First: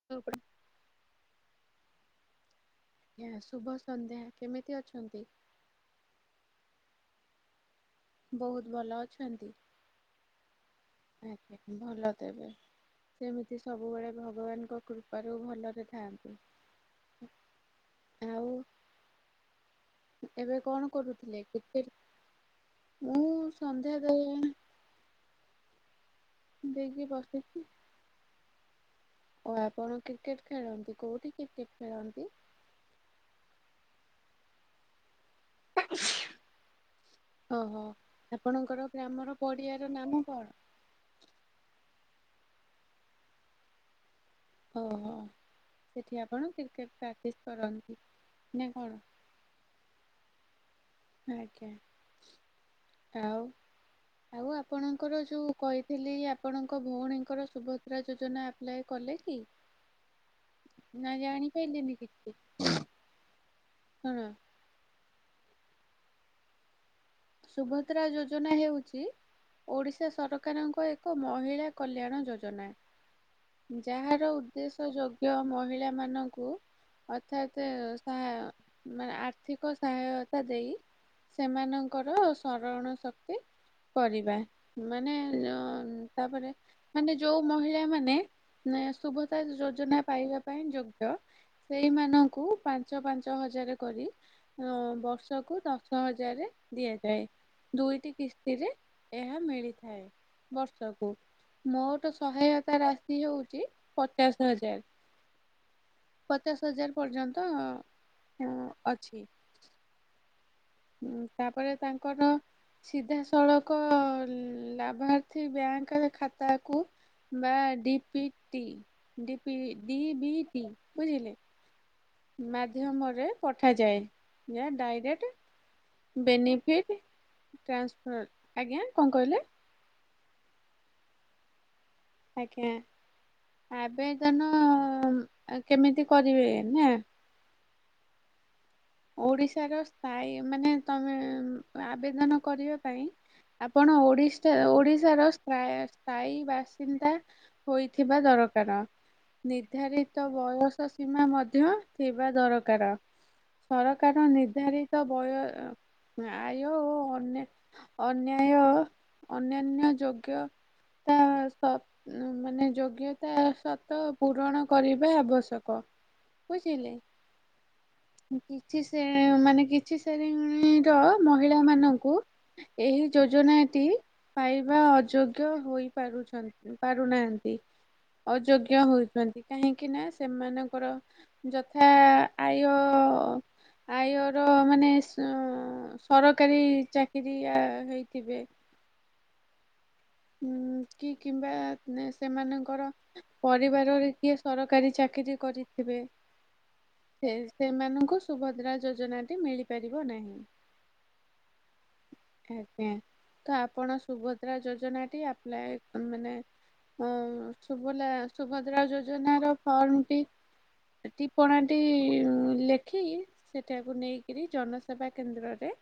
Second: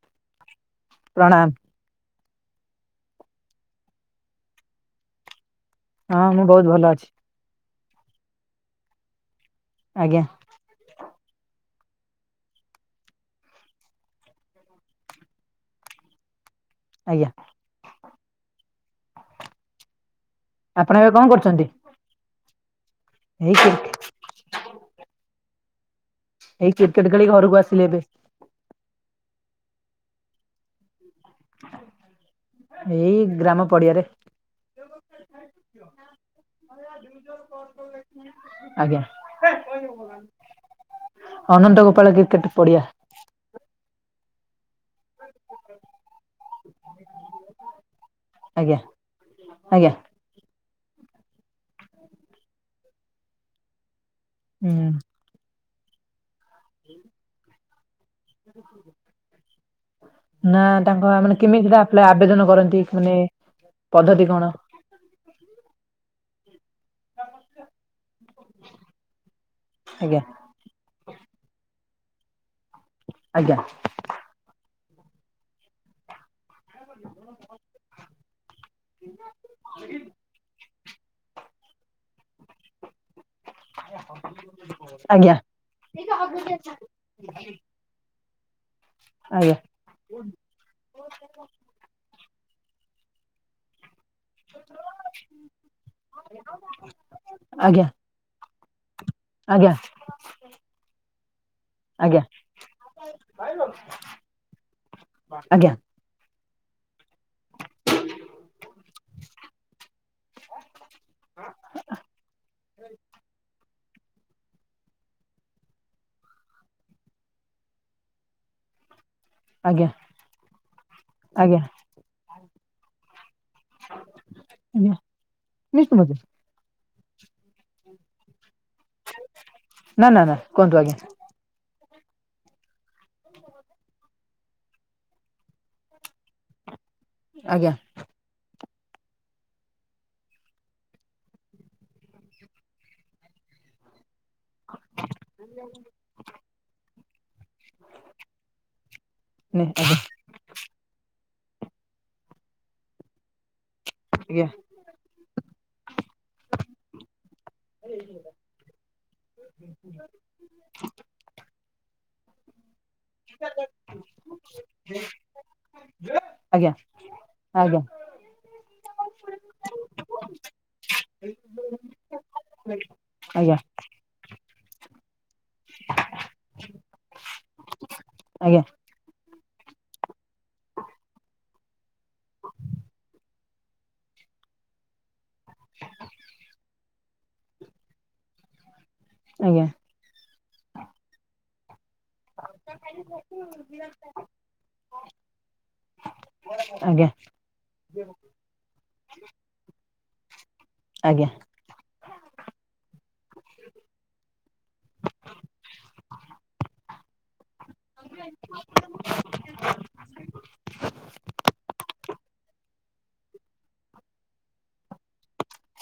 [unintelligible] ପ୍ରଣାମ। ଆଜ୍ଞା ଶୁଭ ସନ୍ଧ୍ୟା, କେମିତି ଅଛନ୍ତି? ହଁ ମୁଁ ବହୁତ ଭଲ ଅଛି। ବହୁତ ଭଲ ଅଛନ୍ତି? ଆଜ୍ଞା। ଆଜ୍ଞା, ଭଲ ତେବେ। ସେମିତି ସବୁବେଳେ ଭଗବାନଙ୍କ କୃପାରୁ ଭଲରେ ଥାଆନ୍ତୁ। ଆଜ୍ଞା। ଆଉ ଏବେ କଣ ଆପଣ ଏବେ କରୁଥିଲେ? କରୁଛନ୍ତି? ମୁଁ ଏଇ କ୍ରିକେ ସନ୍ଧ୍ୟା ଏଇ ଦେଇକି କ୍ରିକେଟ ଖେଳି ଘରକୁ ବସିଛି। ଆସିଲି ଏବେ। ଓ ଆପଣ କ୍ରିକେଟ ଖେଳନ୍ତି, କୋଉଠି କ୍ରିକେଟ ଖେଳନ୍ତି? ଏଇ ଗ୍ରାମ ପଡିଆରେ। ଓହୋ, ଆପଣଙ୍କର ଆଜ୍ଞା ଗ୍ରାମର ପଡିଆ ର ନାମ କଣ? ଅନନ୍ତ ଗୋପାଳ କ୍ରିକେଟ ପଡିଆ। ଓ ହୋ ସେଠି ଆପଣ କ୍ରିକେଟ ପ୍ରାକ୍ଟିସ୍ କରନ୍ତି ନା ଆଜ୍ଞା କଣ? ଆଜ୍ଞା। ଆଜ୍ଞା, ଆଉ ଆଉ ହୁଁ ଆପଣଙ୍କର ଯୋଉ କହି ଥିଲି, ଆପଣଙ୍କ ଭଉଣୀଙ୍କର ସୁଭଦ୍ରା ଯୋଜନା ଆପ୍ଲାଏ କଲେ କି? ନା ନା ତାଙ୍କ ମାନେ କେମିତି ଜାଣିପାରିଲିନି କଣ କିଛି ଆବେଦନ କରନ୍ତି ମାନେ ଶୁଣ ପଦ୍ଧତି କଣ? ସୁଭଦ୍ରା ଯୋଜନା ହେଉଛି ଓଡିଶା ସରକାର ଆଜ୍ଞା ସରକାରଙ୍କ ଏକ ମହିଳା କଲ୍ୟାଣ ଯୋଜନା। ଆଜ୍ଞା। ଉଁ ଯାହାର ଉଦ୍ଦେଶ୍ୟ ଯୋଗ୍ୟ ମହିଳାମାନଙ୍କୁ ଅର୍ଥାତ ଆଁ ମା ଆର୍ଥିକ ସହାୟତା ଦେଇ ସେମାନଙ୍କର ସରଣ ଶକ୍ତି କରିବା ମାନେ ଆଜ୍ଞା ଉଁ ଆଁ ତାପରେ ମାନେ ଯୋଉ ମହିଳାମାନେ ନା ସୁଭଦ୍ରା ଆଜ୍ଞା ଯୋଜନା ପାଇବା ପାଇଁ ଯୋଗ୍ ୟ ସେଇମାନଙ୍କୁ ପାଞ୍ଚ ପାଞ୍ଚ ହଜାରେ କରି ଅଁ ବର୍ଷକୁ ଦଶ ହଜାରେ ଦିଆଯାଏ ଆଜ୍ଞା ଦୁଇଟି କିସ୍ତିରେ ଏହା ଆଜ୍ଞା ମିଳିଥାଏ ବର୍ଷକୁ। ମୋଟ ଆଜ୍ଞା ସହାୟତା ରାଶି ହେଉଚି ପଚାଶ ହଜାର। ଆଜ୍ଞା ପଚାଶ ହଜାର ପର୍ଯ୍ୟନ୍ତ ହୁଁ ଅଛି। ଉଁ ତାପରେ ତାଙ୍କର ସିଧାସଳ କ ଲାଭାର୍ଥୀ ବ୍ୟାଙ୍କେ ଖାତାକୁୁ ବା D P T D P ଆଜ୍ଞା ଡି ବି ଟି ବୁଝିଲେ। ଆଜ୍ଞା ମାଧ୍ୟମରେ ପଠାଯାଏ ଯା ଆଜ୍ଞା ଡାଇରେଟ୍ ନିଶ୍ଚୟ ମତେ ବେନିଫିଟି ଟ୍ରାନ୍ସଫର୍ ଆଜ୍ଞା କଁ କହିଲେ? ନା ନା ନା କୁହନ୍ତୁ ଆଜ୍ଞା। ଆଜ୍ଞା ଆବେଦନ ଉଁ ଆଁ କେମିତି କରିବେ ନା? ଆଜ୍ଞା। ଓଡିଶାର ସ୍ତାୟୀ ମାନେ ତମେ ଉଁ ଆବେଦନ କରିବା ପାଇଁ ଆପଣ ଓଡିଶ୍ ଚା ଓଡିଶାର ସ୍ତ୍ରା ସ୍ତାୟୀ ବାସିନ୍ଦା ହୋଇଥିବା ଦରକାର। ନେ ନିର୍ଦ୍ଧାରିତ ବୟସ ସୀମା ମଧ୍ୟ ଥିବା ଦରକାର। ସରକାର ଆଜ୍ଞା ନିର୍ଦ୍ଧାରିତ ବୟ ଉଁ ଆୟ ଓ ଅନେ ଅନ୍ୟାୟ ଅନ୍ୟାନ୍ୟ ଯୋଗ୍ୟ ତା ସବ୍ ଉଁ ମାନେ ଯୋଗ୍ୟ ତା ସର୍ତ ପୂରଣ କରିବା ଆବଶ୍ୟକ ଆଜ୍ଞା ବୁଝିଲେ। ଆଜ୍ଞା। ଉଁ କିଛି ଶେ ମାନେ କିଛି ଶେରିଂଣୀର ମହିଳାମାନଙ୍କୁ ଏହି ଆଜ୍ଞା ଆଜ୍ଞା ଯୋଜନାଟି ପାଇବା ଅଯୋଗ୍ୟ ହୋଇପାରୁଛନ୍ତି ପାରୁନାଆନ୍ତି। ଆଜ୍ଞା ଅଯୋଗ୍ୟ ହଉଛନ୍ତ୍ ତି କାହିଁକି ନା ସେମାନଙ୍କର ଯଥା ଆୟ ଆୟର ମାନେ ସୁଁ ସରକାରୀ ଚାକିରିଆ ହେଇଥିବେ। ଆଜ୍ଞା। ଉଁ କି କିମ୍ବା ନା ସେମାନଙ୍କର ପରିବାରରେ କିଏ ସରକାରୀ ଚାକିରି କରିଥିବେ। ଆଜ୍ଞା। ସେ ସେମାନଙ୍କୁ ସୁଭଦ୍ରା ଯୋଜନାଟି ମିଳିପାରିବ ନାହିଁ। ଆଜ୍ଞା। ଆଜ୍ଞା ତ ଆପଣ ସୁଭଦ୍ରା ଯୋଜନା ଟି ଆପ୍ଲାଏ ଉଁ ମାନେ ଅଁ ଉଁ ସୁଭଲା ସୁଭଦ୍ରା ଯୋଜ୍ ଜନାର ଫର୍ମଟି ଟିପ୍ପଣାଟି ଉଁ ଲେଖି ସେଠାକୁ ନେଇକିରି ଜନସେବା କେନ୍ଦ୍ରରେ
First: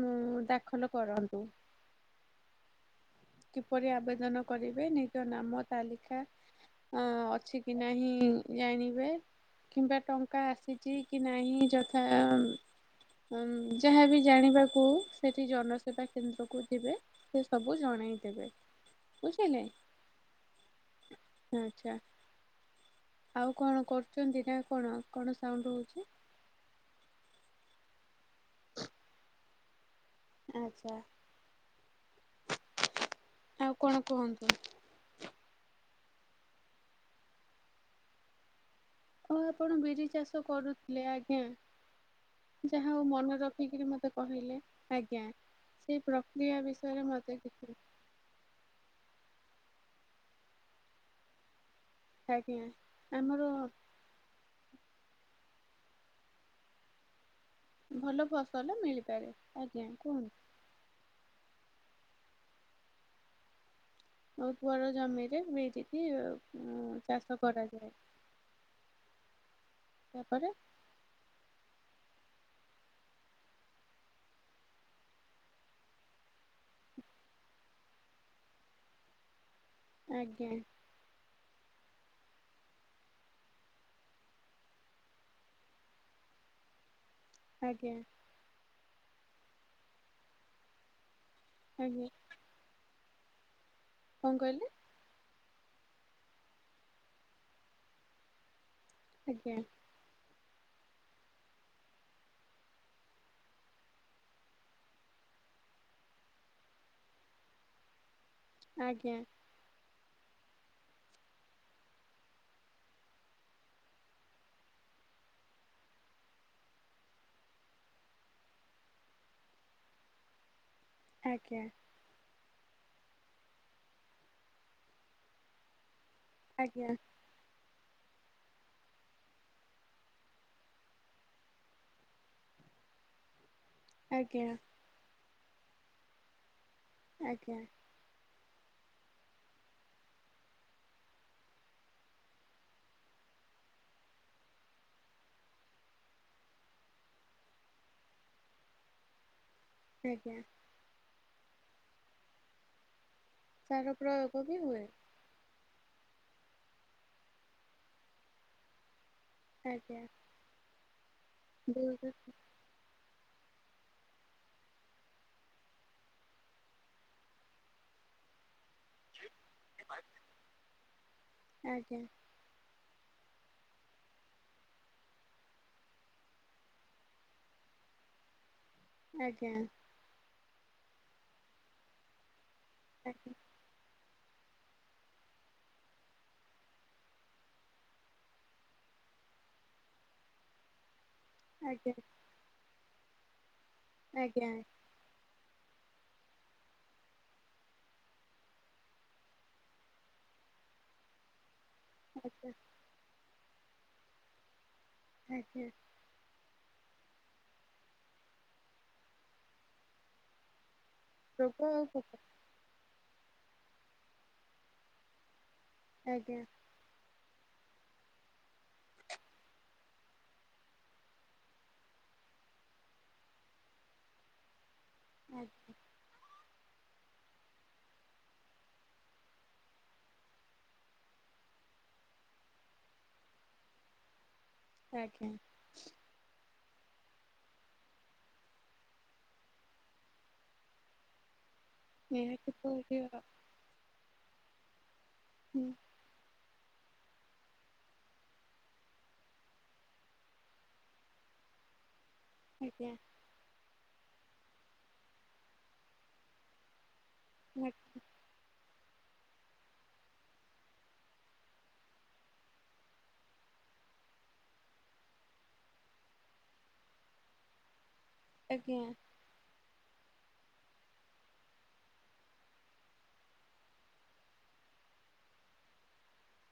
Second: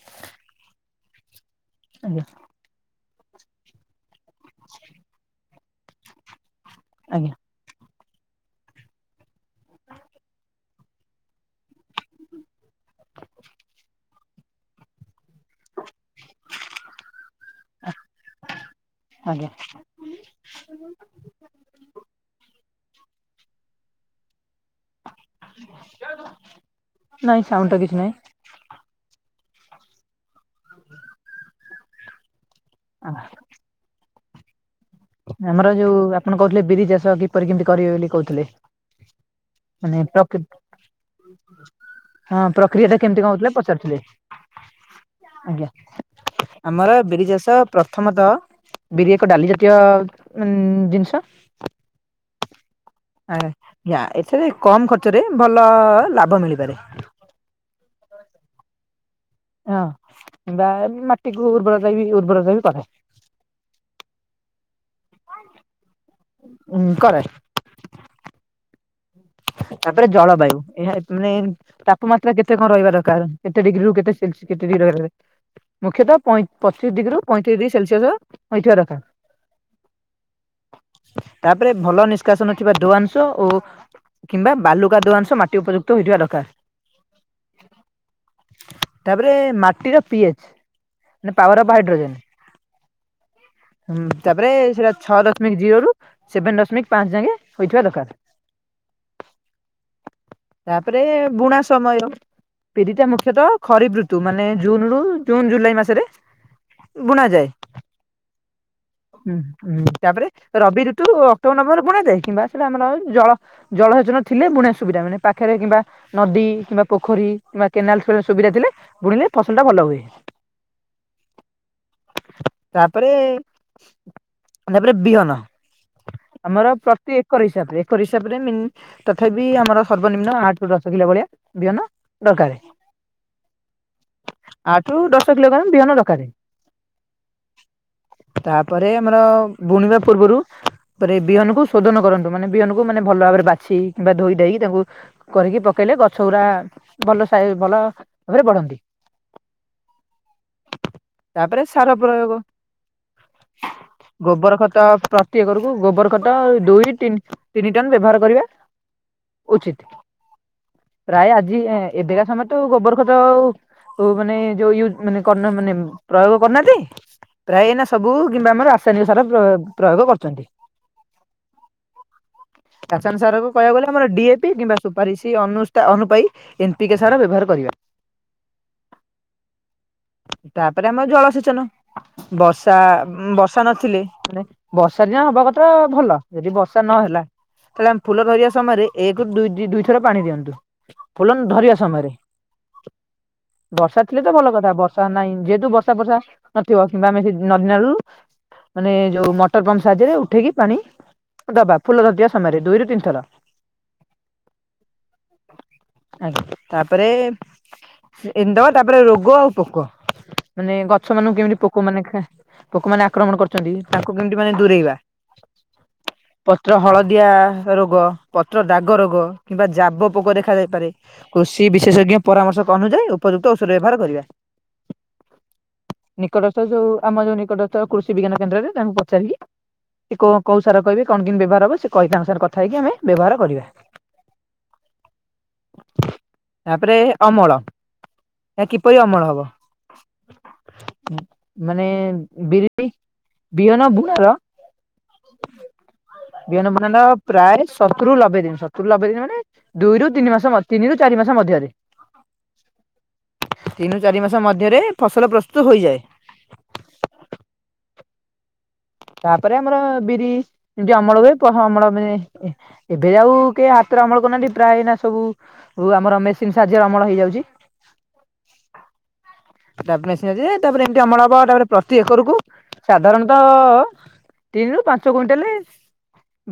ମୁଁ ଦାଖଲ କରନ୍ତୁ। ଆଜ୍ଞା। କିପରି ଆବେଦନ କରିବେ ନିଜ ନାମ ତାଲିକା ଆଁ ଆଜ୍ଞା ଅଛି କି ନାହିଁ ଜାଣିବେ। କିମ୍ବା ଟଙ୍କା ଆସିଛି କି ନାହିଁ ଯଥା ଉଁ ଉଁ ଯାହା ବି ଜାଣିବାକୁ ସେଠି ଜନସେବା କେନ୍ଦ୍ରକୁ ଯିବେ। ସେ ସବୁ ଜଣେଇ ଦବେ ଆଜ୍ଞା ବୁଝିଲେ। ଆଛା ଆଉ କଣ କରୁଛନ୍ତି ନା କଣ? କଣ ସାଉଣ୍ଡ ହଉଛି? ନାଇଁ ସାଉଣ୍ଡ ଟା କିଛି ନାହିଁ। ଆଚ୍ଛା ଆଉ କଣ କୁହନ୍ତୁ। ଆମର ଯୋଉ ଆପଣ କହୁଥିଲେ ବିରି ଚାଷ କିପରି କେମିତି କରିବେ ବୋଲି କହୁଥିଲେ? ହଁ ଆପଣ ମାନେ ବିରି ପ୍ରକୃ ଚାଷ କରୁଥିଲେ ଆଜ୍ଞା। ହଁ ପ୍ରକ୍ରିୟା ଟା ଯାହାହେଉ କେମିତି କଣ ମନେ ହଉଥିଲା ରଖିକିରି ପଚାରୁଥିଲେ ମତେ କହିଲେ ଆଜ୍ଞା ସେ ପ୍ରକ୍ରିୟା ଆମର ବିଷୟରେ ବିରି ମତେ ଚାଷ କିଛି ପ୍ରଥମତଃ ବିରି ଏକ ଡାଲି ଜାତୀୟ ଉ ଜିନିଷ। ଖାକି ଆ ୟା ଏଥିରେ କମ ଖର୍ଚ୍ଚରେ ଭଲ ଲାଭ ମିଳିପାରେ। ଭଲ ଫସଲ ମିଳିପାରେ ଆଜ୍ଞା କୁହନ୍ତୁ। କିମ୍ବା ମାଟିକୁ ଉର୍ବରତା ବି ଉର୍ବରତା ବି କରେ। ଆଉ ଉର୍ବର ଜମିରେ ବିରିକି ଉଁ ଚାଷ କରାଯାଏ। ତାପରେ ଜଳବାୟୁ, ଏହା ଏ ମାନେ ତାପମାତ୍ରା କେତେ କଣ ରହିବା ଦରକାର କେତେ ଡିଗ୍ରୀ ରୁ କେତେ ସେଲସିସ୍ କେତେ ଡିଗ୍ରୀ ରହିବା। ମୁଖ୍ୟତଃ ପଇଁ ପଚିଶ ଡିଗ୍ରୀରୁ ପଇଁତିରିଶ ଡିଗ୍ରୀ ସେଲସିୟସ ହୋଇଥିବା ଦରକାର। ଆଜ୍ଞା। ତାପରେ ଭଲ ନିଷ୍କାସନ ଥିବା ଦୁଆଂଶ ଓ କିମ୍ବା ବାଲୁକାଦୁଆ ଅଂଶ ମାଟି ଉପଯୁକ୍ତ ହୋଇଥିବା ଦରକାର। ଆଜ୍ଞା। ତାପରେ ମାଟିର ପି ଏଚ ମାନ ପାୱାର ଅଫ ଆଜ୍ଞା ହାଇଡ୍ରୋଜେନ। ହୁଁ କଣ ତାପରେ କହିଲେ ସେଟା ଛଅ ଦ ଦଶମିକ ଜିରୋରୁୁ ସେଭେନ ଦଶମିକ ପାଞ୍ଚ ଯାଏ ହୋଇଥିବା ଦରକାର। ଆଜ୍ଞା। ତାପରେ ବୁଣା ସମୟ ବିରିଟା ମୁଖ୍ୟତଃ ଖରିଫ୍ ଋତୁ ମାନେ ଜୁନରୁ ଜୁନ ଜୁଲାଇ ମାସରେ। ବୁଣା ଯାଏ। ଆଜ୍ଞା। ହୁଁ ହୁଁ ତାପରେ ରବି ଋତୁ ଅକ୍ଟୋବର ନଭେବରେ ବୁଣା ଯାଏ କିମ୍ବା ସେଇଟା ଆମର ଜଳ ଜଳସେଚନ ଥିଲେ ବୁଣିଆ ସୁବିଧା ମାନେ ପାଖରେ କିମ୍ବା ନଦୀ କିମ୍ବା ପୋଖରୀ କିମ୍ବା କେନାଲ ସୁବିଧା ଥିଲେ ବୁଣିଲେ ଫସଲଟା ଭଲ ହୁଏ। ଆଜ୍ଞା। ତାପରେ ତାପରେ ବିଅନ। ଆମର ଆଜ୍ଞା ପ୍ରତି ଏକର ହିସାବରେ ଏକ ହିସାବ ହିସାବରେ ମିନ ତଥାପି ଆମର ସର୍ବନିମ୍ନ ଆଠ ରୁ ଦଶ କିଲୋ ଭଳିଆ ବିହନ ଦରକାର। ଆଜ୍ଞା। ଆଠ ରୁ ଦଶ କିଲୋଗ୍ରାମ ବିହନ ଦରକାର। ଆଜ୍ଞା। ତାପରେ ଆମର ବୁଣିବା ପୂର୍ବରୁ ବିହନକୁୁ ଶୋଧନ କରନ୍ତୁ ମାନେ ବିହନକୁ ମାନେ ଭଲ ଭାବରେ ବାଛି କିମ୍ବା ଧୋଇ ଦେଇକି ତାକୁ କରିକି ପକେଇଲେ ଗଛ ଗୁରା ଭଲ ସା ଭଲ ଭାବରେ ବଢନ୍ତି। ଆଜ୍ଞା। ତାପରେ ସାର ପ୍ରୟୋଗ, ସାର ପ୍ରୟୋଗ ବି ଗୋବର ହୁଏ ଖତ ପ୍ର ଗୋଟେ ଏକରକୁ ଗୋବର ଖତ ଦୁଇ ରୁ ଟିନ ତିନି ଟନ ବ୍ୟବହାର କରିବା। ଉଚିତ ଆଜ୍ଞା ପ୍ରାୟ ଆଜି ଦୁଇ ଏବେକା ସମୟରେ ଗୋବର ଖତ ମାନେ ଯଉ ୟୁ ମାନେ ମାନେ ପ୍ରୟୋଗ କରୁ ନାହାନ୍ତି। ପ୍ରାୟ ଏଇନା ସବୁ କିମ୍ବା ଆମର ରାସାୟନିକ ସାର ପ୍ରୟୋ ପ୍ରୟୋଗ କରୁଛନ୍ତି। ଆଜ୍ଞା। ରାସାୟନିକ ସାର କହିବାକୁ ଗଲେ ଆମର ଡିଏ ପି କିମ୍ବା ସୁପାରିସି ଅନୁଷ୍ଟା ଅନୂପାୟୀ। ଏନ୍ ପି କେ ସାର ବ୍ୟବହାର କରିବା। ଆଜ୍ଞା। ତାପରେ ଆମର ଜଳସେଚନ, ବର୍ଷା ଆଜ୍ଞା ବ ର୍ଷା ନଥିଲେ ମାନେ ବର୍ଷା ଯା ହବା କଥା ଭଲ ଯଦି ବର୍ଷା ନହେଲା ତାହଲେ ଆମେ ଫୁଲ ଧରିବା ସମୟରେ ଏକରୁ ଦୁ ଦୁ ଦିଇଥର ପାଣି ଦିଅନ୍ତୁ। ଫୁଲ ଧରିବା ଆଜ୍ଞା ସମୟରେ ବର୍ଷା ଥିଲେ ତ ଆଜ୍ଞା ଭଲ କଥା, ବର୍ଷା ବର୍ଷା ନାହିଁ ଯେହେତୁ ବର୍ଷା ବର୍ଷା ନଥିବ କିମ୍ବା ଆମେ ନଦୀ ନାଳରୁ ମାନେ ଯୋଉ ମଟର ପମ୍ପ ସାହାଯ୍ୟରେ ଉଠେଇକି ପାଣି ଦବା, ଫୁଲ ଧରିଥିବା ଆଜ୍ଞା ସମୟରେ ଦୁଇରୁ ତିନିଥର। ଆଜ୍ଞା। ଆଜ୍ଞା ତାପରେ ଇଦି ଦେବା ତାପରେ ରୋଗ ଆଉ ପୋକ ମାନେ ଗଛ ମାନଙ୍କୁ କେମିତି ରୋଗ ଆଉ ପୋକ ମାନେ ଖାଁ ପୋକ ମାନେ ଆକ୍ରମଣ କରୁଛନ୍ତି ତାଙ୍କୁ କେମିତି ମାନେ ଦୂରେଇବା। ଆଜ୍ଞା। ପତ୍ର ହଳଦିଆ ରୋଗ ପତ୍ର ଦାଗ ରୋଗ କିମ୍ବା ଜାବ ପୋକ ଦେଖାଯାଇପାରେ। କୃଷି ବିଶେଷଜ୍ଞ ପରାମର୍ଶ ଅନୁଯାୟୀ ଉପଯୁକ୍ତ ଔଷଧ ବ୍ୟବହାର କରିବା। ଆଜ୍ଞା। ନିକଟସ୍ଥ ଯୋଉ ଆମ ଯୋଉ ନିକଟସ୍ଥ କୃଷି ବିଜ୍ଞାନ କେନ୍ଦ୍ରରେ ତାଙ୍କୁ ପଚାରିକି ଇକୋ କୋଉ ସାର କହିବେ କଣ କେମିତି ବ୍ୟବହାର ହବ ସେ କହି ତାଙ୍କ କଥା ହେଇକି ଆମେ ବ୍ୟବହାର କରିବା। ଆଜ୍ଞା। ତାପରେ ଅମଳ ଏହା କିପରି ଅମଳ ହବ? ମାନେ ନିହାତି ବିରି ପରି। ବିହନ ବୁଣାର ହୁଁ। ବିହନ ବୁଣା ପ୍ରାୟ ସତୁରି ରୁ ଲବେ ଦିନ ସତୁରି ରୁ ଲବେ ଦିନ ମାନେ ଦୁଇରୁ ତିନି ମାସ ମଧ୍ଯ ତିନିରୁ ଚାରି ମାସ ମଧ୍ୟରେ। ଆଜ୍ଞା। ତିନରୁ ଚାରି ମାସ ମଧ୍ୟରେ ଫସଲ ପ୍ରସ୍ତୁତ ହୋଇଯାଏ। ଆ [unintelligible] ତାପରେ ଆମର ବିରି ଏମିତି ଅମଳ ହୁଏ ହଁ ଅମଳ ମାନେ ଏବେ ଆଉ କେହି ହାତରେ ଅମଳ କରୁନାହାନ୍ତି ପ୍ରାୟ ନା ସବୁ ଆମର ମେସିନ୍ ସାହାଯ୍ୟରେ ଅମଳ ହେଇଯାଉଛି। ଆଜ୍ଞା। ତାପରେ ମେସିନ୍ ଅଛି ଯେ ତାପରେ ଏମିତି ଅମଳ ହବ ତାପରେ ପ୍ରତି ଏକରକୁୁ ସାଧାରଣତଃ ତିନି ରୁ ପାଞ୍ଚ କୁଇଣ୍ଟାଲେ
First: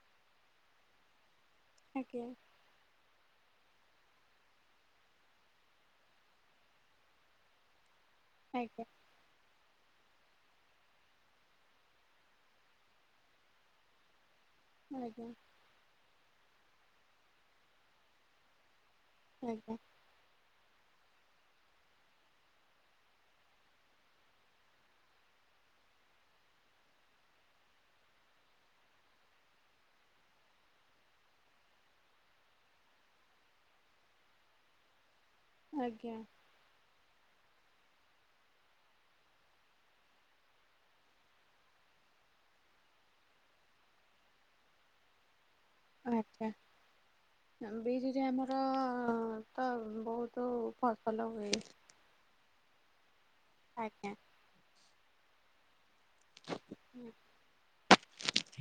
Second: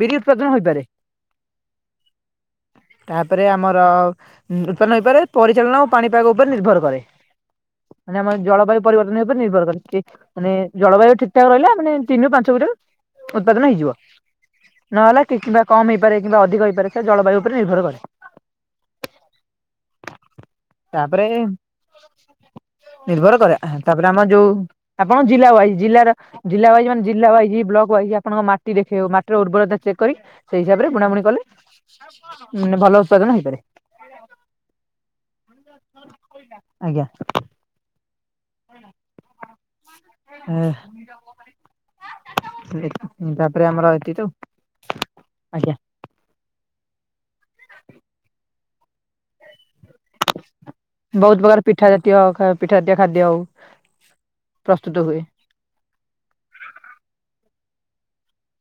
ବିରି ଉତ୍ପାଦନ ହୋଇପାରେ। ଆଜ୍ଞା। ତାପରେ ଆମର ଉତ୍ପନ୍ନ ହୋଇପାରେ ପରିଚାଳନା ଓ ପାଣିପାଗ ଉପରେ ନିର୍ଭର କରେ। ମାନେ ଆମ ଜଳବାୟୁ ଆଜ୍ଞା ପରିବର୍ତ୍ତନ ଉପରେ ନିର୍ଭର କରେ ମାନେ ଜଳବାୟୁ ଠିକ ଠାକ ରହିଲା ମାନେ ତିନି ରୁ ପାଞ୍ଚ କ୍ୱିଣ୍ଟାଲ ଉତ୍ପାଦନ ହେଇଯିବ। ଆଜ୍ଞା ନହେଲା କିମ୍ବା କମ ହେଇପାରେ କିମ୍ବା ଅଧିକ ହେଇପାରେ ସେ ଜଳବାୟୁ ଉପରେ ନିର୍ଭର କରେ। ଆଜ୍ଞା। ତାପରେ ନିର୍ଭର କରେ ତାପରେ ଆମର ଯୋଉ ଆପଣ ଜିଲ୍ଲା ୱାଇଜ ଜିଲ୍ଲାର ଜିଲ୍ଲାୱାଜ୍ ମାନ ଜିଲ୍ଲା ୱାଇଜ୍ ବ୍ଲକ ୱାଇଜ୍ ଆପଣଙ୍କ ମାଟି ଦେଖେଇବ ମାଟିର ଉର୍ବରତା ଚେକ୍ କରି ସେଇ ହିସାବରେ ବୁଣା ବୁଣି କଲେ ମାନେ ଭଲ ଉତ୍ପାଦନ ହେଇପାରେ। ଆଜ୍ଞା। ଆଜ୍ଞା। ହ ହୁଁ। ଏ ତାପରେ ଆମର ଏତିକି ତ ଆଉ ଆଜ୍ଞା। ଆଚ୍ଛା ବି ଯଦି ଆମର ତ ବହୁତ ଫସଲ ବହୁତ ହୁଏ ପ୍ରକାର ପିଠା ଜାତୀୟ ପିଠା ଜାତୀୟ ଖାଦ୍ୟ ହଉ। ଆଜ୍ଞା। ପ୍ରସ୍ତୁତ ହୁଏ।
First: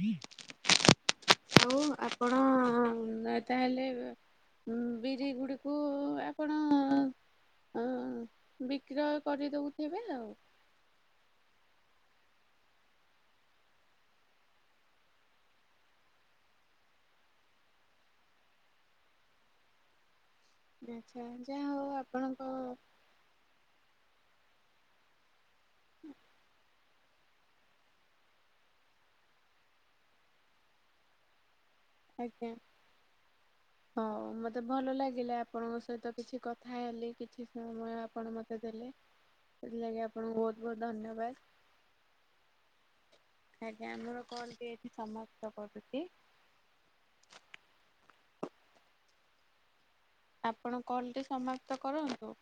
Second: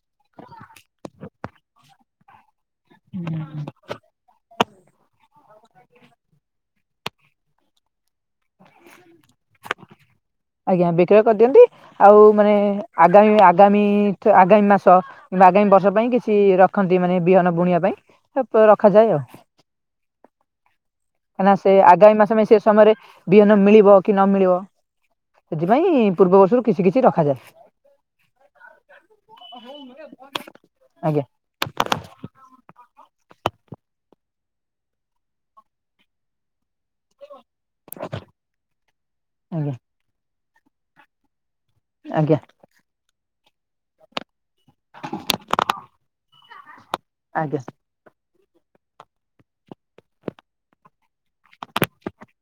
ହୁଁ ଆଉ ଆ ଆପଣ ତାହେଲେ ହଁ ବିରି ଗୁଡିକୁ ଆପଣ ବିକ୍ରୟ କରିଦଉଥିବେ ଆଉ। ଆଜ୍ଞା ବିକ୍ରୟ କରିଦିଅନ୍ତି ଆଉ ମାନେ ଆଗାମୀ ଆଗାମୀ ଆଗାମୀ ମାସ। କି ଆଗାମୀ ବର୍ଷ ପାଇଁ କିଛି ରଖନ୍ତି ମାନେ ବିହନ ବୁଣିବା ପାଇଁ ରଖାଯାଏ ଆଉ। ଆଚ୍ଛା କାହିଁକିନା ସେ ଯାହା ହଉ ଆଗାମୀ ମାସ ପାଇଁ ଆପଣଙ୍କ ସେ ସମୟରେ ବିହନ ମିଳିବ କି ନ ମିଳିବ ସେଥିପାଇଁ ପୂର୍ବବର୍ଷରୁ କିଛି କିଛି ରଖାଯାଏ ଆଜ୍ଞା। ଆଜ୍ଞା। ହଉ ମତେ ଭଲ ଲାଗିଲା ଆପଣଙ୍କ ସହିତ କିଛି କଥା ହେଲି। କିଛି ସମୟ ଆପଣ ମୋତେ ଦେଲେ ଆଜ୍ଞା ସେଥିଲାଗି ଆପଣଙ୍କୁ ବହୁତ ବହୁତ ଧନ୍ୟବାଦ। ଆଜ୍ଞା। ଆଜ୍ଞା ମୋର କଲ୍ ଟି ଏଇଠି ସମାପ୍ତ କରୁଛି। ଆଜ୍ଞା। ଆପଣ କଲ୍ ଟି ସମାପ୍ତ କରନ୍ତୁ।